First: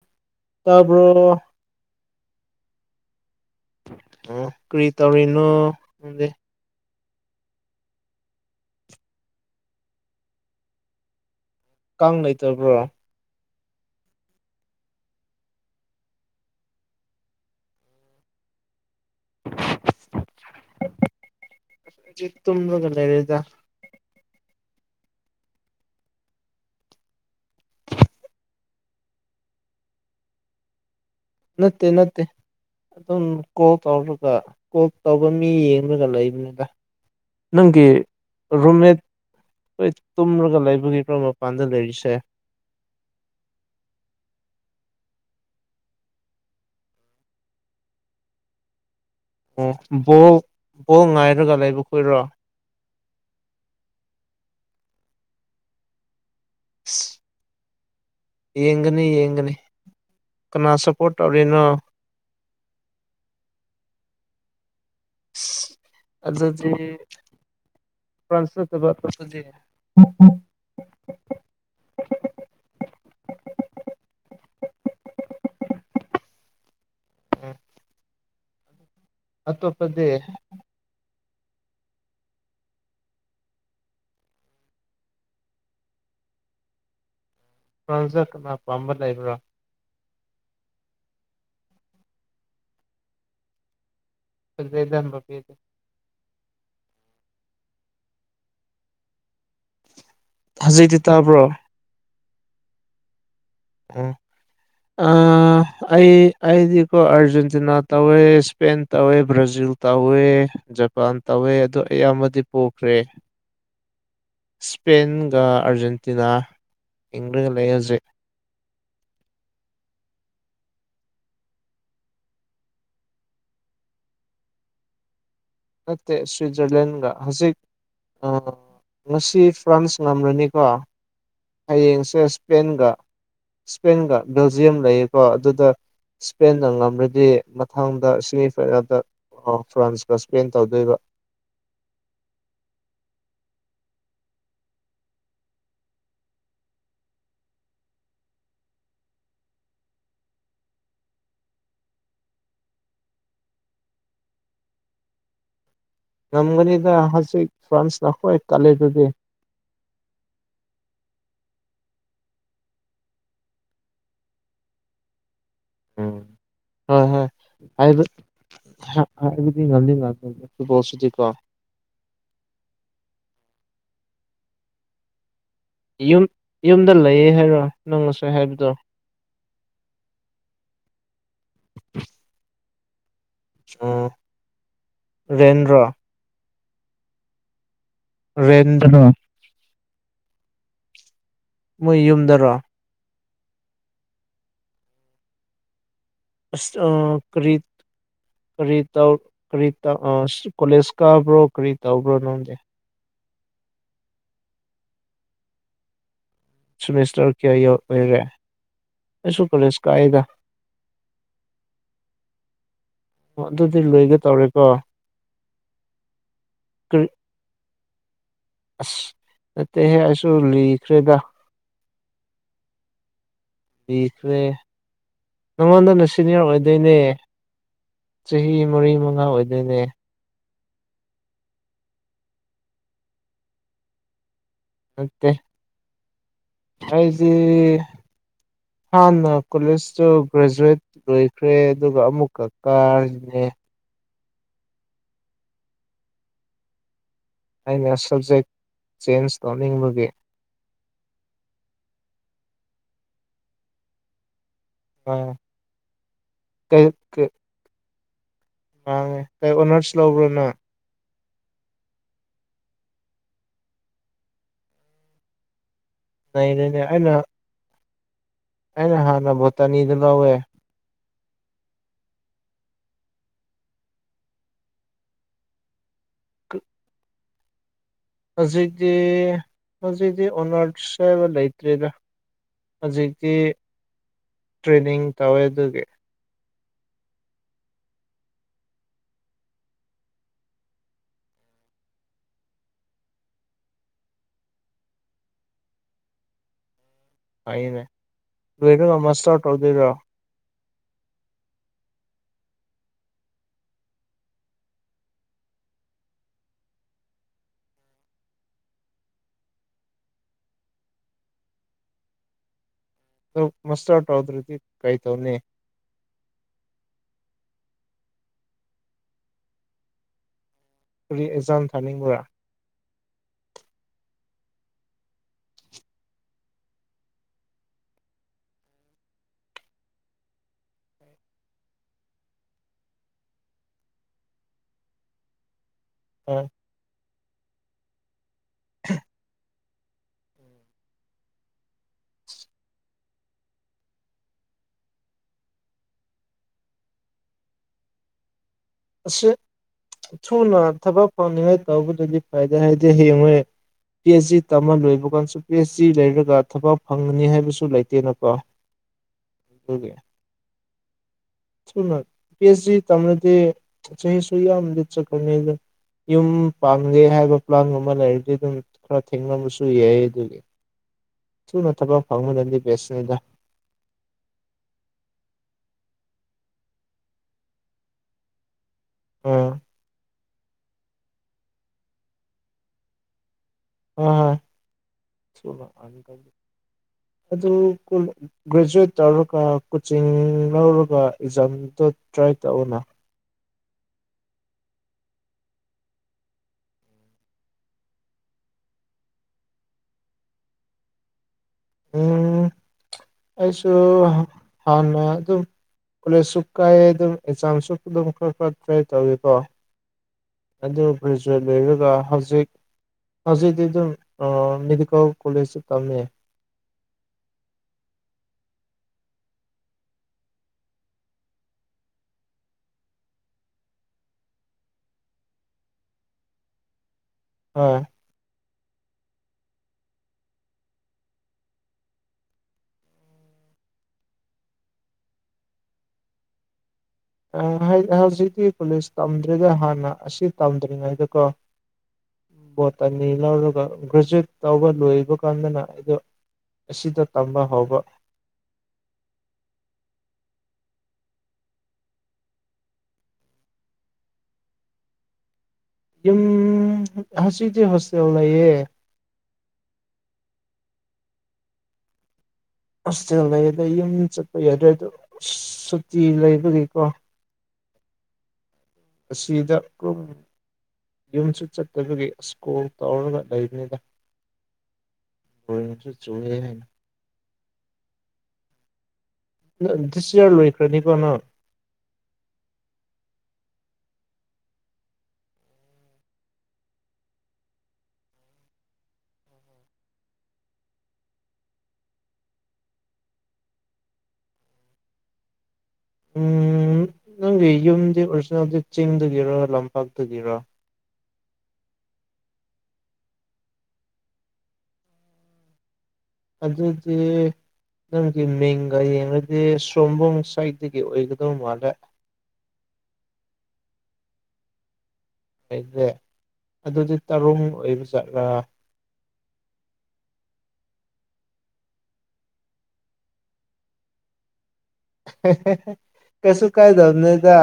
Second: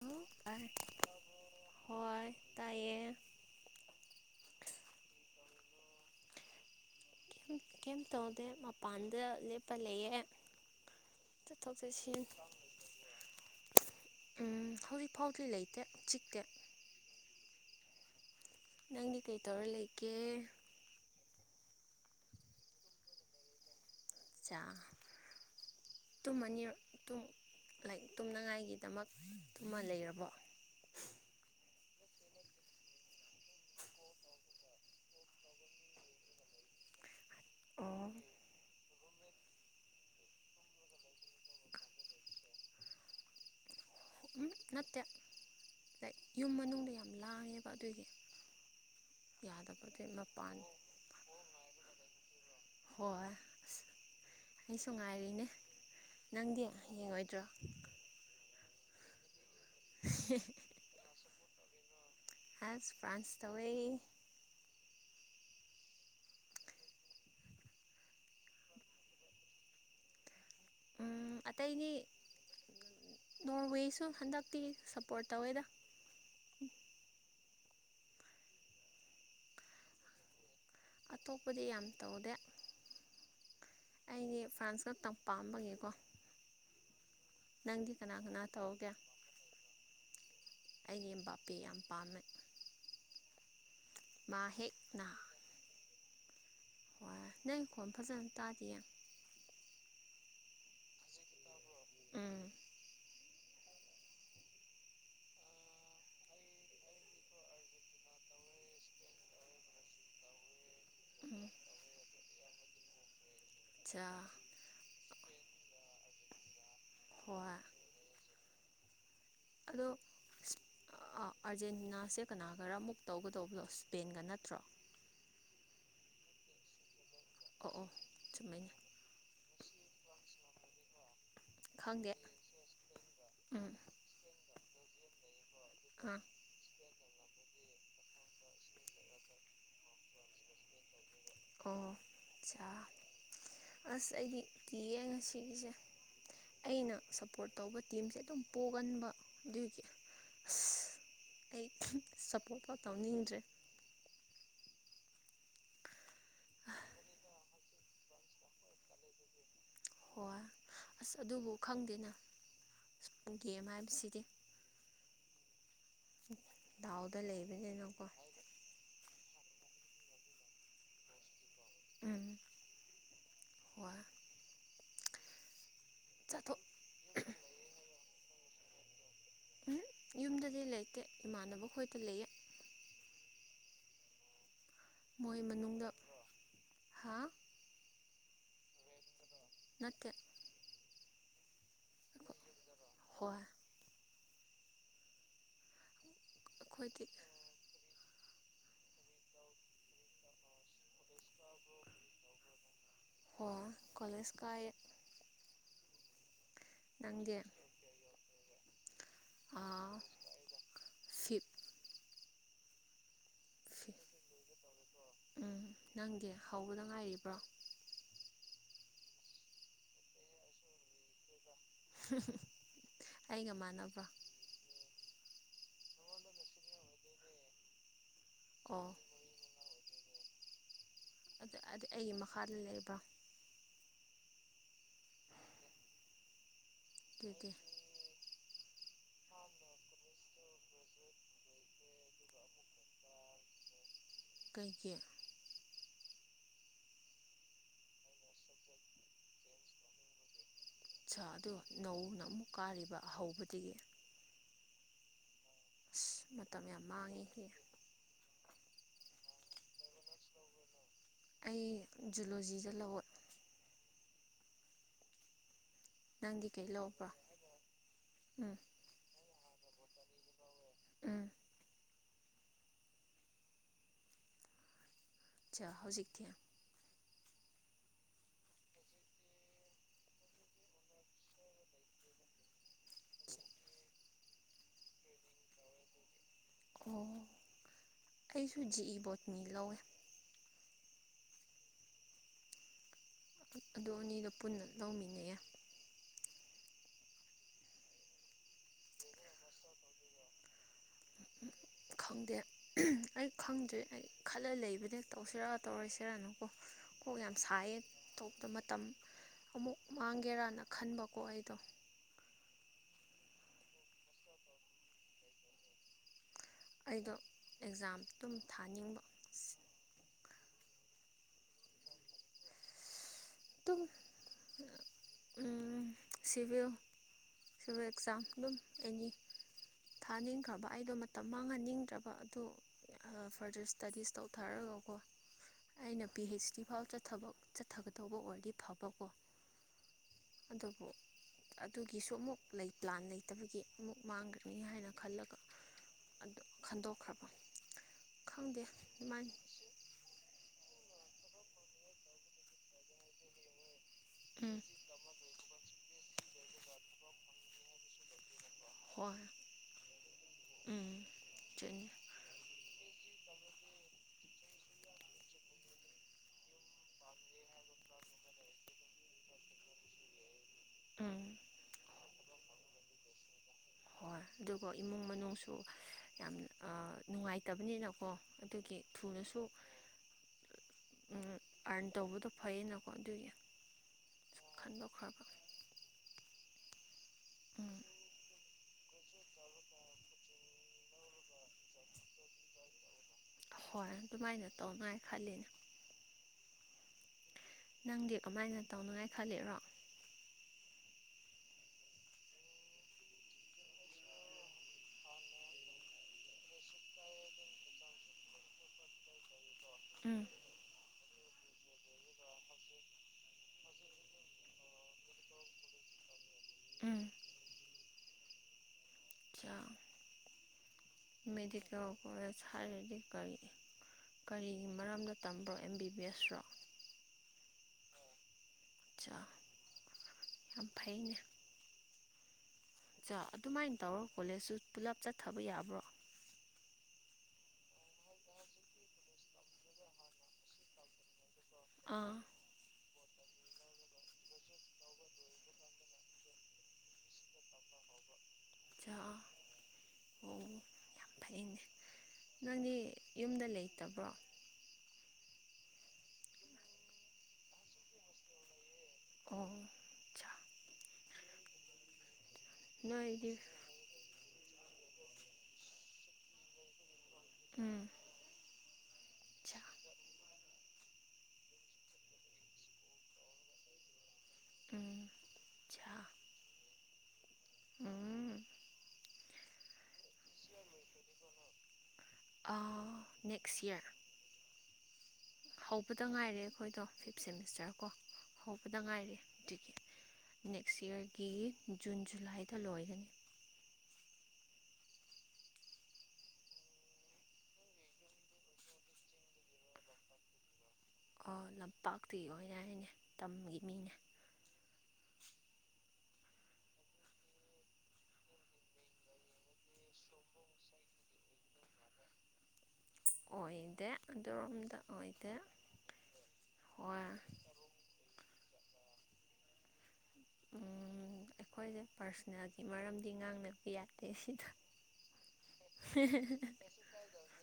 ꯑꯥꯏ ꯇꯥꯕ꯭ꯔꯣ ꯍꯣꯏ ꯇꯥꯏꯌꯦ ꯑꯣ ꯀ꯭ꯔꯤ ꯇꯧꯔꯤꯅꯣ ꯅꯪꯗꯤ ꯀꯩꯝ ꯀꯩꯝ ꯇꯧꯗꯦ ꯃꯄꯥꯟꯗ ꯂꯦꯞꯄ ꯂꯩꯌꯦ ꯆꯠꯊꯣꯛ ꯀꯥꯡ ꯆꯠꯁꯤꯟ ꯂꯩꯇꯕ꯭ꯔꯣ ꯎꯝ ꯍꯧꯖꯤꯛ ꯐꯥꯎꯗꯤ ꯂꯩꯇꯦ ꯆꯤꯛꯇꯦ ꯅꯪꯗꯤ ꯀꯩ ꯇꯧꯔ ꯂꯩꯒꯦ [unintelligible] ꯇꯨꯝꯃꯒ ꯂꯩꯔꯦꯗ ꯆꯥ ꯇꯨꯝꯃꯅꯤ ꯇꯨꯝ ꯂꯥꯏꯠ ꯇꯨꯝꯅꯉꯥꯏꯒꯤꯗꯃꯛ ꯇꯨꯝꯃ ꯂꯩꯔꯕꯣ ꯅꯠꯇꯦ ꯅꯠꯇꯦ ꯑꯗꯨꯝ ꯀꯣꯜ ꯇꯧꯔꯒ ꯀꯣꯜ ꯇꯧꯕ ꯃꯤ ꯌꯦꯡꯂꯒ ꯂꯩꯕꯅꯤꯗ ꯅꯪꯒꯤ ꯑꯣ ꯔꯨꯝꯃꯦꯠ ꯍꯣꯏ ꯇꯨꯝꯔꯒ ꯂꯩꯕꯒꯤꯔꯣ ꯃꯄꯥꯟꯗ ꯂꯩꯔꯤꯁꯦ ꯎꯝ ꯅꯠꯇꯦ [unintelligible] ꯌꯨꯝ ꯃꯅꯨꯡꯗ ꯌꯥꯝ ꯂꯥꯡꯉꯦꯕ ꯑꯗꯨꯒꯤ ꯑꯣ ꯌꯥꯗꯕ ꯑꯗꯨꯏ ꯕꯣꯜ ꯃꯄꯥꯟ ꯕꯣꯜ ꯉꯥꯏꯔꯒ ꯂꯩꯕꯈꯣꯏꯔꯣ ꯍꯣꯏ ꯑꯩꯁꯨ ꯉꯥꯏꯔꯤꯅꯦ ꯅꯪꯗꯤ ꯌꯦꯡꯉꯣꯏꯗ꯭ꯔꯣ ꯌꯦꯡꯒꯅꯤ ꯌꯦꯡꯒꯅꯤ ꯀꯅꯥ ꯁꯞꯄꯣꯔꯠ ꯇꯧꯔꯤꯅꯣ ꯐ꯭ꯔꯥꯟꯁ ꯐ꯭ꯔꯥꯟꯁ ꯇꯧꯋꯦ ꯑꯗꯨꯗꯤ ꯐ꯭ꯔꯥꯟꯁ ꯅꯠꯇꯕ ꯑꯇꯣꯞꯄꯗꯤ ꯎꯝ ꯑꯇꯩꯗꯤ ꯅꯣꯔꯋꯦꯁꯨ ꯍꯟꯗꯛꯇꯤ ꯁꯞꯄꯣꯔꯠ ꯇꯧꯋꯦꯗ ꯎꯝ ꯑꯇꯣꯞꯄꯗꯤ ꯑꯇꯣꯞꯄꯗꯤ ꯌꯥꯝ ꯇꯧꯗꯦ ꯑꯩꯗꯤ ꯐ꯭ꯔꯥꯟꯁ ꯈꯛꯇꯪ ꯄꯥꯝꯕꯒꯤꯀꯣ ꯅꯪꯗꯤ ꯀꯅꯥ ꯐ꯭ꯔꯥꯟꯁꯇ ꯀꯅꯥ ꯇꯧꯒꯦ ꯄꯥꯝꯕ ꯂꯩꯕ꯭ꯔꯣ ꯑꯩꯒꯤ ꯑꯦꯝꯕꯄꯦ ꯌꯥꯝ ꯄꯥꯝꯃꯦ ꯃꯥ ꯐꯖꯩꯗ ꯍꯦꯛꯅ ꯃꯕꯦꯗꯤ ꯅꯪꯒꯤ ꯈꯣꯟ ꯐꯖꯅ ꯇꯥꯗꯤꯌꯦ ꯍꯖꯤꯛꯇꯤ ꯇꯥꯕ꯭ꯔꯣ ꯎꯝ ꯎꯝ ꯑ [inaudible] ꯑꯩ ꯑꯩꯗꯤꯀꯣ ꯑꯥꯔꯖꯦꯟꯇꯤꯅ ꯇꯧꯋꯦ ꯏꯁꯄꯦꯟ ꯇꯧꯋꯦ ꯕ꯭ꯔꯥꯖꯤꯜ ꯇꯧꯋꯦ ꯖꯄꯥꯟ ꯎꯝ ꯇꯧꯋꯦ ꯑꯗꯨ ꯑꯌꯥꯝꯕꯗꯤ ꯄꯣꯈ꯭ꯔꯦ ꯆꯥ ꯁ꯭ꯄꯦꯟꯒ ꯑꯥꯔꯖꯦꯟꯇꯤꯅ ꯍꯤꯡꯂꯒ ꯍꯣꯏ ꯂꯩ ꯍꯧꯖꯤꯛ ꯑꯗꯣ ꯑꯥꯔꯖꯦꯟꯇꯤꯅꯥꯁꯦ ꯀꯅꯥꯒꯔ ꯑꯃꯨꯛ ꯇꯧꯒꯗꯧꯕꯗꯣ ꯁ꯭ꯄꯦꯟꯒ ꯅꯠꯇ꯭ꯔꯣ ꯅꯠꯇꯦ ꯁ꯭ꯋꯤꯠꯖꯔꯂꯦꯟꯒ ꯍꯧꯖꯤꯛ ꯑꯣ ꯑꯣ ꯑ ꯆꯨꯝꯃꯤꯅꯦ ꯉꯁꯤ ꯐ꯭ꯔꯥꯟꯁ ꯉꯝꯔꯅꯤꯀꯣ ꯈꯪꯗꯦ ꯍꯌꯦꯡꯁꯦ ꯏꯁꯄꯦꯟꯒ ꯎꯝ ꯏꯁꯄꯦꯟꯒ ꯕꯦꯜꯖꯤꯌꯝ ꯂꯩꯌꯦꯀꯣ ꯑꯗꯨꯗ ꯑ ꯏꯁꯄꯦꯟꯅ ꯉꯝꯔꯗꯤ ꯃꯊꯪꯗ ꯁꯤꯃꯤ ꯐꯥꯏꯅꯦꯜꯗ ꯐ꯭ꯔꯥꯟꯁꯀ ꯏꯁꯄꯦꯟ ꯇꯧꯗꯣꯏꯕ ꯑꯣ ꯑꯆꯥ ꯑꯁ ꯑꯩꯗꯤ ꯀꯤꯌꯦ ꯉꯁꯤꯒꯤꯁꯦ ꯑꯩꯅ ꯁꯞꯄꯣꯔꯠ ꯇꯧꯕ ꯇꯤꯝꯁꯦ ꯑꯗꯨꯝ ꯄꯣꯛꯒꯟꯕ ꯑꯗꯨꯒꯤ ꯑꯁ ꯑꯩ ꯁꯞꯄꯣꯔꯠꯀ ꯇꯧꯅꯤꯡꯗ꯭ꯔꯦ ꯉꯝꯒꯅꯤꯗ ꯍꯧꯖꯤꯛ ꯐ꯭ꯔꯥꯟꯁꯅ ꯈ꯭ꯋꯥꯏ ꯀꯜꯂꯤꯗꯨꯗꯤ ꯍꯣꯏ ꯑꯁ ꯑꯗꯨꯕꯨ ꯈꯪꯗꯦꯅ ꯑꯁ ꯄꯨꯡ ꯒꯦꯝ ꯍꯥꯏꯕꯁꯤꯗꯤ ꯎꯝ ꯗꯥꯎꯗ ꯂꯩꯕꯅꯤꯅꯀꯣ ꯑꯗꯨꯗꯤ ꯉꯝꯗꯤ ꯉꯝꯗꯦ ꯐꯨꯠꯕꯣꯜꯁꯤꯗꯤꯀꯣ ꯎꯝ ꯍꯣꯏ ꯌꯨꯝ ꯆꯠꯊꯣꯛ ꯌꯨꯝꯗ ꯂꯩꯌꯦ ꯍꯥꯏꯔꯣ ꯅꯪ ꯉꯁꯥꯏ ꯍꯥꯏꯕꯗꯣ ꯎꯝ ꯌꯨꯝꯗꯗꯤ ꯂꯩꯇꯦ ꯏꯃꯥꯟꯅꯕ ꯈꯣꯏꯗ ꯂꯩꯌꯦ ꯑꯣ ꯃꯣꯏ ꯃꯅꯨꯡꯗ ꯍꯥ ꯔꯦꯟꯗꯔꯣ ꯅꯠꯇꯦ ꯃꯣꯏ ꯌꯨꯝꯗꯔꯣ ꯍꯣꯏ ꯑꯁ ꯑ ꯑꯩꯈꯣꯏꯗꯤ ꯀꯔꯤ ꯀꯔꯤ ꯇꯧ ꯀꯔꯤ ꯇꯧ ꯑꯥ ꯀꯣꯂꯦꯖ ꯀꯥꯕ꯭ꯔꯣ ꯀꯔꯤ ꯇꯧꯕ꯭ꯔꯣ ꯅꯪꯗꯤ ꯍꯣ ꯀꯂꯦꯖ ꯀꯥꯌꯦ ꯁꯦꯃꯤꯁꯇꯔ ꯅꯪꯗꯤ ꯀꯌꯥ ꯌꯧ ꯑꯣꯏꯔꯦ ꯑꯩꯁꯨ ꯀꯣꯂꯦꯖ ꯀꯥꯏꯌꯦꯗ ꯐꯤꯞ ꯑꯣ ꯑꯗꯨꯗꯤ ꯐꯤꯞ ꯂꯣꯏꯒꯦ ꯇꯧꯔꯦꯀꯣ ꯎꯝ ꯅꯪꯗꯤ ꯍꯧꯕꯗ ꯀꯔꯤ ꯉꯥꯏꯔꯤꯕ꯭ꯔꯣ ꯑꯁ ꯅꯠꯇꯦꯍꯦ ꯑꯩꯁꯨ ꯂꯤꯈ꯭ꯔꯦꯗ ꯍꯨꯝꯍꯨꯝ ꯑꯩꯒ ꯃꯥ ꯂꯤꯈ꯭ꯔꯦ ꯅꯉꯣꯟꯗꯅ ꯁꯦꯅꯤꯌꯔ ꯑꯣꯏꯗꯨꯏꯅꯦ ꯆꯍꯤ ꯑꯣ ꯃꯔꯤ ꯃꯉꯥ ꯑꯣꯏꯗꯨꯏꯅꯦ ꯑꯗꯨ ꯑꯗꯨ ꯑꯩꯒꯤ ꯃꯈꯥꯗ ꯂꯩꯕꯥ ꯅꯠꯇꯦ ꯑꯩꯖꯤ ꯑꯗꯨꯗꯤ ꯍꯥꯟꯅ ꯀꯣꯂꯦꯖꯇꯨ ꯒ꯭ꯔꯦꯖ꯭ꯋꯦꯠ ꯂꯣꯏꯈ꯭ꯔꯦ ꯑꯗꯨꯒ ꯑꯃꯨꯛꯀ ꯀꯥꯔꯤꯅꯦ ꯀꯩꯒꯤ ꯑꯩꯅ ꯁꯕꯖꯦꯛ ꯆꯦꯟꯖ ꯇꯧꯅꯤꯡꯕꯒꯤ ꯁꯥ ꯑꯗꯨ ꯅꯧꯅ ꯑꯃꯨꯛ ꯀꯥꯔꯤꯕ ꯍꯧꯕꯗꯒꯤ ꯎꯝ ꯑꯁ ꯃꯇꯝ ꯌꯥꯝ ꯃꯥꯡꯉꯤꯍꯦ ꯃꯥꯡꯉꯦ ꯀꯩ ꯑꯣꯅ꯭ꯔꯁ ꯂꯧꯕ꯭ꯔꯣ ꯅꯪ ꯑꯩ ꯖꯨꯂꯣꯖꯤꯗ ꯂꯧꯋꯦ ꯅꯪꯗꯤ ꯀꯩ ꯅꯩꯔꯦꯅꯦ ꯂꯧꯕ꯭ꯔꯣ ꯑꯩꯅ ꯎꯝ ꯑꯩꯅ ꯍꯥꯟꯅ ꯕꯣꯇꯅꯤꯗ ꯂꯧꯋꯦ ꯎꯝ ꯁꯥ ꯍꯧꯖꯤꯛꯇꯤ [inaudible] ꯍꯧꯖꯤꯛꯇꯤ ꯍꯧꯖꯤꯛꯇꯤ ꯑꯣꯅ꯭ꯔꯁ ꯍꯥꯏꯕ ꯂꯩꯇ꯭ꯔꯦꯗ ꯍꯧꯖꯤꯛꯇꯤ ꯇ꯭ꯔꯦꯅꯤꯡ ꯇꯧꯋꯦ ꯑꯗꯨꯒꯤ ꯑꯣ ꯑꯩꯁꯨ ꯖꯤ ꯏ ꯕꯣꯠꯅꯤ ꯂꯧꯋꯦ ꯑꯗꯨ ꯑꯅꯤꯗꯣ ꯄꯨꯟꯅ ꯂꯧꯃꯤꯟꯅꯩꯌꯦ ꯐꯩꯅꯦ ꯂꯣꯏꯔꯒ ꯃꯁꯇꯔ ꯇꯧꯗꯨꯏꯔꯣ ꯈꯪꯗꯦ ꯎꯝ ꯑꯩ ꯈꯪꯗ꯭ꯔꯤ ꯑꯩ ꯈꯜꯂ ꯂꯩꯕꯅꯦ ꯇꯧꯁꯤꯔ ꯇꯧꯔꯣꯏꯁꯤꯔꯅꯀꯣ ꯀꯣꯛ ꯌꯥꯝ ꯁꯥꯏꯌꯦ ꯇꯧꯕꯗ ꯃꯇꯝ ꯑꯃꯨꯛ ꯃꯥꯡꯒꯦꯔꯥꯅ ꯈꯟꯕꯀꯣ ꯑꯩꯗꯣ ꯑꯗꯣ ꯃꯁꯇꯔ ꯇꯧꯗ꯭ꯔꯗꯤ ꯀꯩ ꯇꯧꯅꯤ ꯑꯩꯗꯣ ꯑꯦꯛꯖꯥꯝ ꯑꯗꯨꯝ ꯊꯥꯅꯤꯡꯕ ꯀꯔꯤ ꯑꯦꯖꯥꯝ ꯊꯥꯅꯤꯡꯕ꯭ꯔꯥ ꯇꯨꯝ ꯎꯝ ꯁꯤꯚꯤꯜ ꯁꯤꯚꯤꯜ ꯑꯦꯛꯖꯥꯝ ꯑꯗꯨꯝ ꯑꯦꯅꯤ ꯊꯥꯅꯤꯡꯈ꯭ꯔꯕ ꯑꯩꯗꯣ ꯃꯇꯝ ꯃꯥꯡꯍꯟꯅꯤꯡꯗ꯭ꯔꯕ ꯑꯗꯨ ꯑꯥ ꯐ꯭ꯔꯗꯔ ꯏꯁꯇꯗꯤꯁ ꯇꯧꯊꯔꯒꯀꯣ ꯑꯩꯅ ꯄꯤ ꯍꯩꯆ ꯗꯤ ꯐꯥꯎ ꯆꯠꯊꯕ ꯆꯠꯊꯒꯗꯧꯕ ꯑꯣꯏꯔꯗꯤ ꯐꯕꯀꯣ ꯑꯗꯨꯕꯨ ꯑꯗꯨꯒꯤꯁꯨ ꯑꯃꯨꯛ ꯂꯩ ꯄ꯭ꯂꯥꯟ ꯂꯩꯇꯕꯒꯤ ꯑꯃꯨꯛ ꯃꯥꯡꯒ꯭ꯔꯅꯤ ꯍꯥꯏꯅ ꯈꯜꯂꯒ ꯑꯗꯣ ꯈꯟꯗꯣꯛꯈ꯭ꯔꯕ ꯈꯪꯗꯦ ꯑꯁꯤ ꯑꯗꯨꯃꯥꯏꯅ ꯊꯨꯅ ꯊꯕꯛ ꯐꯪꯅꯤꯡꯉꯥꯏ ꯇꯧꯕꯗꯗꯤ ꯐꯩꯗ ꯍꯥꯏꯗꯤ ꯍꯌꯦꯡꯋꯥꯏ ꯄꯤ ꯑꯩꯆ ꯖꯤ ꯎꯝ ꯇꯝꯃ ꯂꯣꯏꯕ ꯀꯥꯟꯁꯨ ꯄꯤ ꯑꯩꯆ ꯖꯤ ꯂꯩꯔꯒ ꯊꯕꯛ ꯐꯪꯒꯅꯤ ꯍꯥꯏꯕꯁꯨ ꯂꯩꯇꯦꯅꯀꯣ ꯑꯣꯏ ꯑꯗꯨꯒꯤ ꯎꯝ ꯆꯨꯅꯤ ꯊꯨꯅ ꯄꯤ ꯍꯩꯁ ꯗꯤ ꯇꯝꯂꯗꯤ ꯆꯍꯤ ꯁꯨ ꯌꯥꯝ ꯆꯠꯈ꯭ꯔꯅꯤꯗ ꯌꯨꯝ ꯄꯥꯟꯒꯦ ꯍꯥꯏꯕ ꯄ꯭ꯂꯥꯟ ꯒꯨꯝꯕ ꯂꯩꯔꯗꯤ ꯑꯗꯨꯝ ꯈꯔ ꯊꯦꯡꯅꯕꯁꯨ ꯌꯥꯏ ꯑꯗꯨꯒꯤ ꯎꯝ ꯁꯨꯝꯕ ꯊꯕꯛ ꯐꯪꯕꯅꯗꯤ ꯕꯦꯁ ꯑꯣꯏꯗ ꯍꯣꯏ ꯑꯗꯨꯒ ꯏꯃꯨꯡ ꯃꯅꯨꯡꯁꯨ ꯌꯥꯝ ꯑꯥ ꯅꯨꯨꯡꯉꯥꯏꯇꯕꯅꯤꯅꯀꯣ ꯑꯗꯨꯒꯤ ꯊꯨꯅꯁꯨ ꯑꯥ ꯎꯝ ꯑꯥ꯭ꯔꯟ ꯇꯧꯕꯗꯣ ꯐꯩꯌꯦꯅꯀꯣ ꯑꯗꯨꯒꯤ ꯎꯝ ꯍꯥ ꯈꯟꯗꯣꯛꯈ꯭ꯔꯕ [unintelligible] ꯑꯗꯨ ꯎꯝ ꯀꯨꯜ ꯒ꯭ꯔꯦꯖꯨꯋꯦꯠ ꯇꯧꯔꯒ ꯀꯣꯆꯤꯡ ꯂꯧꯔꯒ ꯑꯦꯛꯖꯥꯝꯗꯣ ꯇ꯭ꯔꯥꯏ ꯇꯧꯋꯣꯅ ꯍꯣꯏ ꯑꯗꯨꯃꯥꯏꯅ ꯇꯧꯅꯉꯥꯏ ꯈꯜꯂꯤꯅꯦ ꯅꯪꯗꯤ ꯀꯃꯥꯏꯅ ꯇꯧꯅꯉꯥꯏ ꯈꯜꯂꯤꯔꯣ ꯎꯝ ꯑꯩꯁꯨ ꯍꯥ ꯍꯥꯟꯅ ꯑꯗꯨꯝ ꯀꯣꯂꯦꯖꯁꯨ ꯀꯥꯏꯌꯦ ꯑꯗꯨꯝ ꯑꯦꯛꯖꯥꯝꯁꯨ ꯑꯗꯨꯝ ꯈꯔ ꯈꯔ ꯇ꯭ꯔꯥꯏ ꯇꯧꯋꯤ ꯀꯣ ꯎꯝ ꯑꯗꯨ ꯒ꯭ꯔꯦꯖꯨꯋꯦꯠ ꯂꯣꯏꯔꯒ ꯍꯧꯖꯤꯛ ꯍꯧꯖꯤꯛꯇꯤ ꯑꯗꯨꯝ ꯑꯥ ꯃꯦꯗꯤꯀꯦꯜ ꯀꯣꯂꯦꯖꯇ ꯇꯝꯃꯦ ꯎꯝ ꯃꯦꯗꯤꯀꯦꯜ ꯀꯣꯂꯦꯖ ꯍꯥꯏꯔꯗꯤ ꯀꯔꯤ ꯀꯔꯤꯒꯤ ꯃꯔꯝꯗ ꯇꯝꯕ꯭ꯔꯣ ꯑꯦꯝ ꯕꯤ ꯕꯤ ꯑꯦꯁ ꯔꯣ ꯍꯣꯏ ꯆꯥ ꯌꯥꯝ ꯐꯩꯅꯦ ꯆꯥ ꯑꯗꯨꯃꯥꯏꯟ ꯇꯧꯔꯥ ꯀꯣꯂꯦꯖꯁꯨꯨ ꯄꯨꯂꯞ ꯆꯠꯊꯕ ꯌꯥꯕ꯭ꯔꯣ ꯑꯥ ꯍꯥꯏ ꯍꯧꯖꯤꯛꯇꯤ ꯀꯣꯂꯦꯖ ꯇꯝꯗ꯭ꯔꯦꯗ ꯍꯥꯟꯅ ꯑꯁꯤ ꯇꯝꯗ꯭ꯔꯤꯉꯩꯗꯀꯣ ꯑꯥ ꯕꯣꯠꯇꯅꯤ ꯂꯧꯔꯒ ꯒ꯭ꯔꯦꯖꯨꯑꯦꯠ ꯇꯧꯕ ꯂꯣꯏꯕ ꯀꯥꯟꯗꯅ ꯑꯩꯗꯣ ꯑꯁꯤꯗ ꯇꯝꯅ ꯍꯧꯕ ꯆꯥ ꯑꯣ ꯌꯥꯝ ꯐꯩꯅꯦ ꯅꯪꯗꯤ ꯌꯨꯝꯗ ꯂꯩꯇꯕ꯭ꯔꯣ ꯌꯨꯝ ꯍꯧꯖꯤꯛꯇꯤ ꯍꯣꯁꯇꯦꯜ ꯂꯩꯌꯦ ꯑꯣ ꯆꯥ ꯍꯣꯁꯇꯦꯜ ꯅꯣꯏꯗꯤ ꯂꯩ ꯑꯗꯥ ꯌꯨꯝ ꯆꯠꯄ ꯌꯥꯗ꯭ꯔꯦ ꯑꯗꯣ ꯁꯨꯇꯤ ꯂꯩꯕꯒꯤꯀꯣ ꯎꯝ ꯆꯥ ꯑꯁꯤꯗ [unintelligible] ꯌꯨꯝꯁꯨ ꯆꯠꯇꯕꯒꯤ ꯑꯁ‌ ꯀꯣꯜ ꯇꯧꯔꯒ ꯂꯩꯕꯅꯤꯗ ꯎꯝ ꯊꯣꯏꯅꯁꯨ ꯆꯥ ꯆꯨꯋꯦ ꯍꯥꯏꯅ ꯎꯝ ꯅ ꯗꯤꯁ ꯏꯌꯔ ꯂꯣꯏꯈ꯭ꯔꯅꯤꯀꯣ ꯅꯪ ꯑꯥ ꯅꯦꯛꯁ ꯏꯌꯔ ꯍꯧꯕꯗ ꯉꯥꯏꯔꯤ ꯑꯩꯈꯣꯏꯗꯣ ꯐꯤꯞ ꯁꯦꯃꯤꯁꯇꯔ ꯀꯣ ꯍꯧꯕꯗ ꯉꯥꯏꯔꯤ ꯑꯗꯨꯒꯤ ꯅꯦꯛꯁ ꯏꯌꯔꯒꯤ ꯖꯨꯟ ꯖꯨꯂꯥꯏꯗ ꯂꯣꯏꯒꯅꯤ ꯎꯝ ꯅꯪꯒꯤ ꯌꯨꯝꯗꯤ ꯑꯣꯔꯤꯖꯤꯅꯦꯜꯗꯤ ꯆꯤꯡꯗꯒꯤꯔꯣ ꯂꯝꯄꯥꯛꯇꯒꯤꯔꯣ ꯑꯣ ꯂꯝꯄꯥꯛꯇꯒꯤ ꯑꯣꯏꯅ ꯍꯥꯏꯅꯦ ꯇꯝꯒꯤ ꯃꯤꯅꯦ ꯑꯗꯨꯗꯤ ꯅꯪꯒꯤ ꯃꯤꯡꯒ ꯌꯦꯡꯂꯗꯤ ꯁꯣꯝꯕꯣꯡ ꯁꯥꯏꯠꯇꯒꯤ ꯑꯣꯏꯒꯗꯧꯕ ꯃꯥꯜꯂꯦ ꯑꯣꯏꯗꯦ ꯑꯗꯣꯝꯗ ꯑꯣꯏꯗꯦ ꯑꯣꯏꯗꯦ ꯑꯗꯨꯗꯤ ꯍꯣꯏ ꯇꯔꯨꯡ ꯑꯣꯏꯕ ꯖꯠꯂꯥ ꯎꯝ ꯑꯩꯈꯣꯏꯒꯤ ꯄꯥꯔꯁꯣꯅꯦꯜꯒꯤ ꯃꯔꯝꯗꯤ ꯉꯥꯡꯅꯕ ꯌꯥꯗꯦ ꯁꯤꯗ ꯀꯩꯁꯨ ꯀꯥꯏꯗꯕꯅꯤꯗ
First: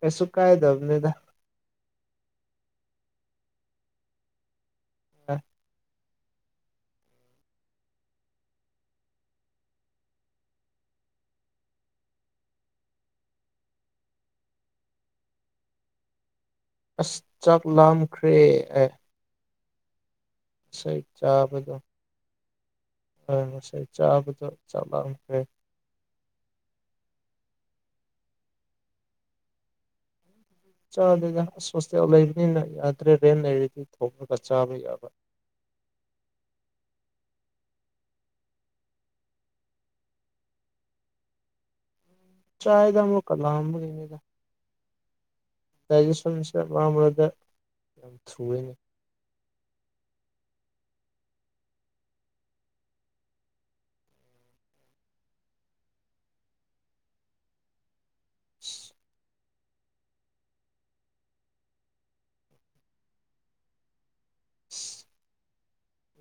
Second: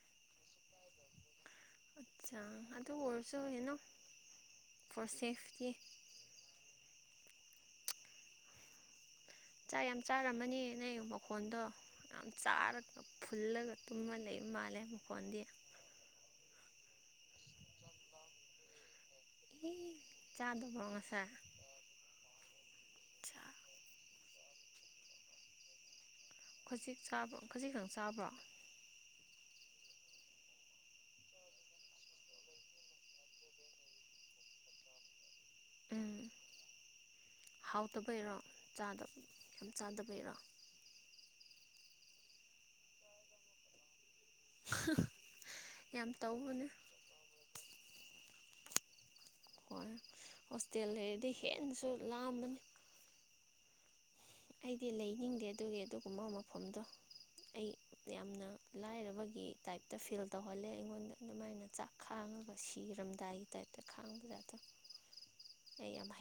ꯀꯩꯁꯨ ꯀꯥꯏꯗꯕꯅꯤꯗ ꯑꯦ [unintelligible] ꯆꯥꯛ ꯌꯥꯝ ꯆꯥꯔꯝꯃꯅꯤ ꯅꯪ ꯃꯈꯣꯟꯗꯣ ꯌꯥꯝ ꯆꯥꯔꯒ ꯐꯨꯜꯂꯒ ꯇꯨꯝꯃ ꯂꯩꯕ ꯃꯥꯜꯂꯦ ꯃꯈꯣꯟꯗꯤ ꯑꯁ ꯆꯥꯛ ꯂꯥꯝꯈ꯭ꯔꯦ ꯑꯦ ꯑꯦ ꯆꯥꯗꯕ꯭ꯔꯣ ꯉꯁꯥꯏ [unintelligible] ꯍꯣꯏ ꯉꯁꯥꯏ ꯆꯥꯕꯗꯣ ꯆꯥꯛ ꯂꯥꯝꯈ꯭ꯔꯦ ꯈꯖꯤꯛ ꯆꯥꯕ ꯈꯖꯤꯛꯈꯛ ꯆꯥꯕ꯭ꯔꯣ ꯆꯥꯗꯦꯗ ꯑꯁ ꯍꯣꯁꯇꯦꯜ ꯂꯩꯕꯅꯤꯅ ꯌꯥꯗ꯭ꯔꯦ ꯔꯦꯟ ꯂꯩꯔꯗꯤ ꯊꯣꯡꯂꯒ ꯆꯥꯕ ꯌꯥꯕ ꯎꯝ ꯍꯥꯎꯇꯕꯩꯔꯣ ꯆꯥꯗ ꯌꯥꯝ ꯆꯥꯗꯕꯩꯔꯣ ꯆꯥꯌꯦꯗ ꯑꯃꯨꯛꯀ ꯂꯥꯝꯕꯒꯤꯅꯤꯗ [unintelligible] ꯌꯥꯝ ꯁꯨꯝ ꯇꯧꯕꯅꯦ ꯃꯔꯛ ꯃꯔꯛꯇ ꯁꯨꯌꯦꯅꯦ ꯍꯣꯏ ꯍꯣꯁꯇꯦꯜ ꯂꯩꯔꯗꯤ ꯍꯦꯟꯅꯁꯨ ꯂꯥꯝꯕꯅꯤ ꯑꯩꯗꯤ ꯂꯩꯅꯤꯡꯗꯦ ꯑꯗꯨꯒꯤ ꯑꯗꯨꯒꯨꯝꯕ ꯃꯐꯝꯗꯣ ꯑꯩ ꯌꯥꯝꯅ ꯂꯥꯏꯔꯕꯒꯤ ꯇꯥꯏꯞꯇ ꯐꯤꯜ ꯇꯧꯍꯜꯂꯦ ꯑꯩꯉꯣꯟꯗ ꯑꯗꯨꯃꯥꯏꯅ ꯆꯥꯛ ꯈꯥꯡꯉꯒ ꯁꯤꯔꯝꯗꯥꯏꯒꯤ ꯇꯥꯏꯞꯇ ꯈꯥꯡꯕꯗꯦ ꯑꯗꯣ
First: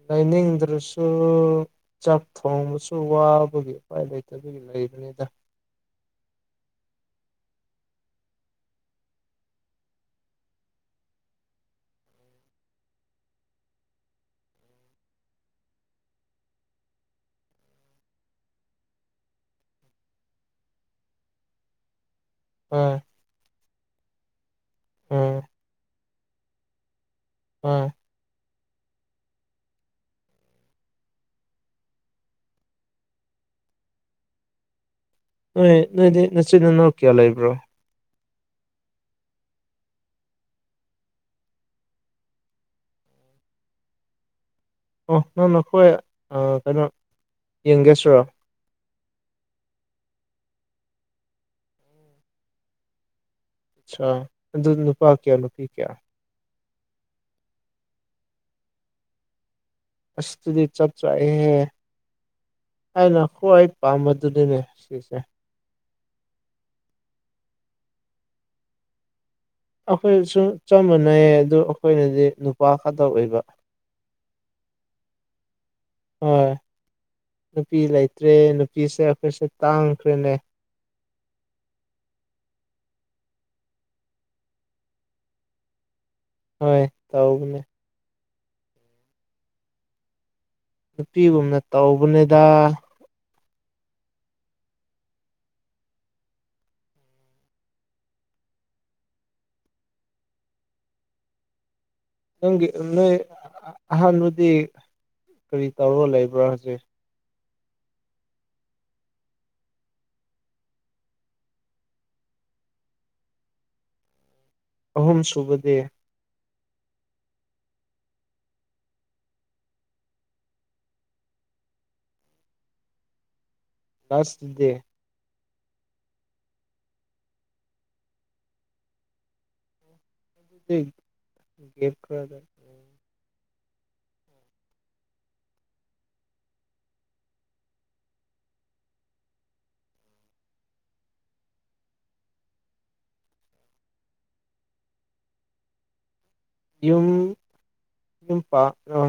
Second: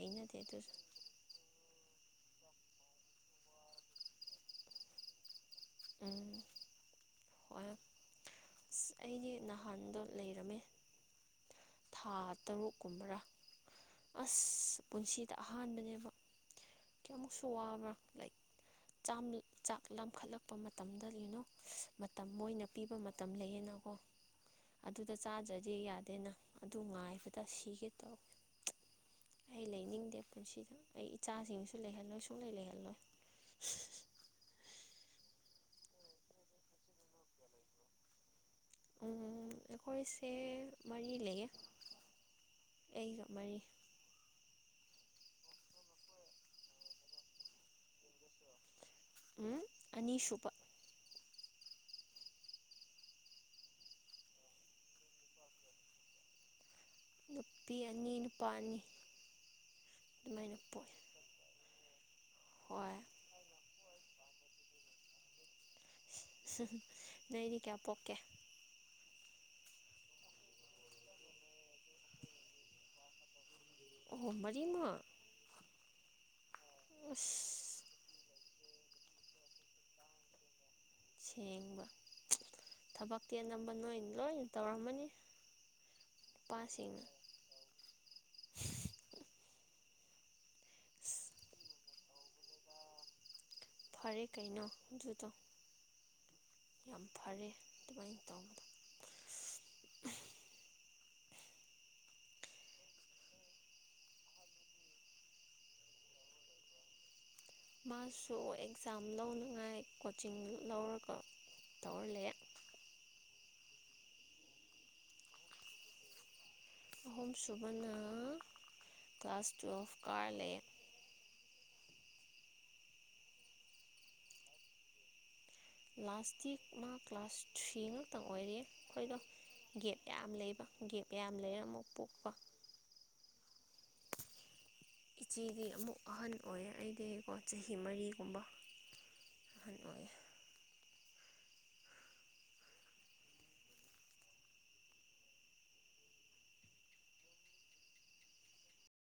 ꯂꯩꯅꯤꯡꯗ꯭ꯔꯁꯨ ꯆꯥꯛ ꯊꯣꯡꯕꯁꯨ ꯋꯥꯕꯒꯤ ꯎꯄꯥꯏ ꯂꯩꯇꯕꯒꯤ ꯂꯩꯕꯅꯤꯗ ꯎꯝ ꯍꯣꯏ ꯑꯁ ꯑꯩꯗꯤ ꯅꯍꯥꯟꯗꯣ ꯂꯩꯔꯝꯃꯦ ꯊꯥ ꯇꯔꯨꯛ ꯀꯨꯝꯕꯔꯥ ꯑꯁ ꯄꯨꯟꯁꯤꯗ ꯑꯍꯥꯟꯕꯅꯦꯕ ꯀꯌꯥꯃꯨꯛꯁꯨ ꯋꯥꯕ꯭ꯔꯥ ꯂꯥꯏꯛ ꯆꯥꯝ ꯆꯥꯛ ꯂꯥꯝꯈꯠꯂꯛꯄ ꯃꯇꯝꯗ ꯃꯇꯝ ꯃꯣꯏꯅ ꯄꯤꯕ ꯑꯥ ꯃꯇꯝ ꯂꯩꯌꯦꯅꯀꯣ ꯑꯗꯨꯗ ꯑꯥ ꯆꯥꯖ꯭ꯔꯗꯤ ꯌꯥꯗꯦꯅ ꯑꯗꯨ ꯉꯥꯏꯕꯗ ꯑꯥ ꯁꯤꯒꯦ ꯇꯧ ꯑꯩ ꯂꯩꯅꯤꯡꯗꯦ ꯄꯨꯟꯁꯤꯗ ꯑꯩ ꯏꯆꯥꯁꯤꯡꯁꯨ ꯂꯩꯍꯜꯂꯣꯏ ꯁꯨꯡꯂꯩ ꯂꯩꯍꯜꯂꯣꯏ ꯅꯣꯏ ꯅꯣꯏꯗꯤ ꯅꯆꯤꯟ ꯅꯅꯥꯎ ꯀꯌꯥ ꯂꯩꯥꯕ꯭ꯔꯣ ꯎꯝ ꯑꯩꯈꯣꯏꯁꯦ ꯃꯔꯤ ꯂꯩꯌꯦ ꯑꯩꯒ ꯃꯔꯤ ꯑꯣ ꯅꯪꯅ ꯈꯣꯏ ꯀꯩꯅꯣ ꯌꯦꯡꯒꯦꯁꯔꯣ ꯎꯝ ꯑꯅꯤ ꯁꯨꯕ ꯑꯆꯥ ꯑꯗꯨ ꯅꯨꯨꯄꯥ ꯀꯌꯥ ꯅꯨꯨꯄꯤ ꯀꯌꯥ ꯅꯨꯄꯤ ꯑꯅꯤ ꯅꯨꯄꯥ ꯑꯅꯤ ꯑꯁ ꯑꯗꯨꯃꯥꯏꯅ ꯗꯨꯗꯤ ꯆꯞ ꯄꯣꯛꯑꯦ ꯆꯥꯌꯦꯍꯦ ꯍꯣꯏ ꯊꯥꯏꯅ ꯈꯋ꯭ꯥꯏ ꯄꯥꯝꯕꯗꯨꯅꯤꯅꯦ ꯁꯤꯁꯦ ꯅꯣꯏꯗꯤ ꯀꯌꯥ ꯄꯣꯛꯀꯦ ꯑꯈꯣꯏꯁꯨ ꯆꯞ ꯃꯥꯟꯅꯩꯌꯦ ꯑꯗꯨ ꯑꯈꯣꯏꯅꯗꯤ ꯅꯨꯄꯥ ꯈꯛꯇ ꯑꯣꯏꯕ ꯑꯣ ꯃꯔꯤꯃꯛ ꯍꯣꯏ ꯑꯁ ꯅꯨꯄꯤ ꯂꯩ ꯅꯨꯄꯤꯁꯦ ꯑꯈꯣꯏꯁꯨ ꯇꯥꯡꯈ꯭ꯔꯦꯅꯦ ꯁꯦꯡꯕ ꯊꯕꯛꯇꯤ ꯑꯅꯝꯕ ꯅꯣꯏꯟ ꯂꯣꯏꯅ ꯇꯧꯔꯝꯃꯅꯤ ꯍꯣꯏ ꯅꯨꯄꯥꯁꯤꯡꯅ ꯇꯧꯕꯅꯦ ꯑꯁ ꯅꯨꯄꯤꯒꯨꯝꯅ ꯇꯧꯕꯅꯦꯗ ꯐꯔꯦ ꯀꯩꯅꯣ ꯑꯗꯨꯗꯣ ꯌꯥꯝ ꯐꯔꯦ ꯑꯗꯨꯃꯥꯏꯅ ꯇꯧꯕꯗꯣ ꯅꯪꯒꯤ ꯅꯣꯏ ꯑꯍꯟꯗꯨꯗꯤ ꯀꯔꯤ ꯇꯧꯔꯒ ꯂꯩꯕ꯭ꯔꯥ ꯍꯧꯖꯤꯛ ꯃꯥꯁꯨ ꯑꯦꯛꯖꯥꯝ ꯂꯧꯅꯉꯥꯏ ꯀꯣꯆꯤꯡ ꯂꯧꯔꯒ ꯇꯧꯔ ꯂꯩ ꯑꯍꯨꯝ ꯁꯨꯕꯗꯤ ꯑꯍꯨꯝꯁꯨꯨꯕꯅ ꯀ꯭ꯂꯥꯁ ꯇꯨꯌꯦꯜꯐ ꯀꯥꯔꯂꯩꯑꯦ ꯂꯥꯁꯇꯨꯗꯤ ꯂꯥꯁꯇꯤ ꯃꯥ ꯀ꯭ꯂꯥꯁ ꯊ꯭ꯔꯤ ꯉꯥꯛꯇ ꯑꯣꯏꯔꯤ [unintelligible] ꯒꯦꯞ ꯌꯥꯝ ꯂꯩꯕ ꯒꯦꯞ ꯌꯥꯝ ꯂꯩꯔ ꯑꯃꯨꯛ ꯒꯦꯞ ꯄꯣꯛꯄ ꯈꯔꯗ ꯏꯆꯦꯗꯤ ꯑꯃꯨꯛ ꯑꯍꯟ ꯑꯣꯏꯌꯦ ꯑꯩꯗꯤꯀꯣ ꯆꯍꯤ ꯃꯔꯤꯒꯨꯝꯕ ꯑꯍꯟ ꯑꯣꯏꯌꯦ ꯌꯨꯝ ꯌꯨꯝ ꯄꯥ ꯅꯣꯢ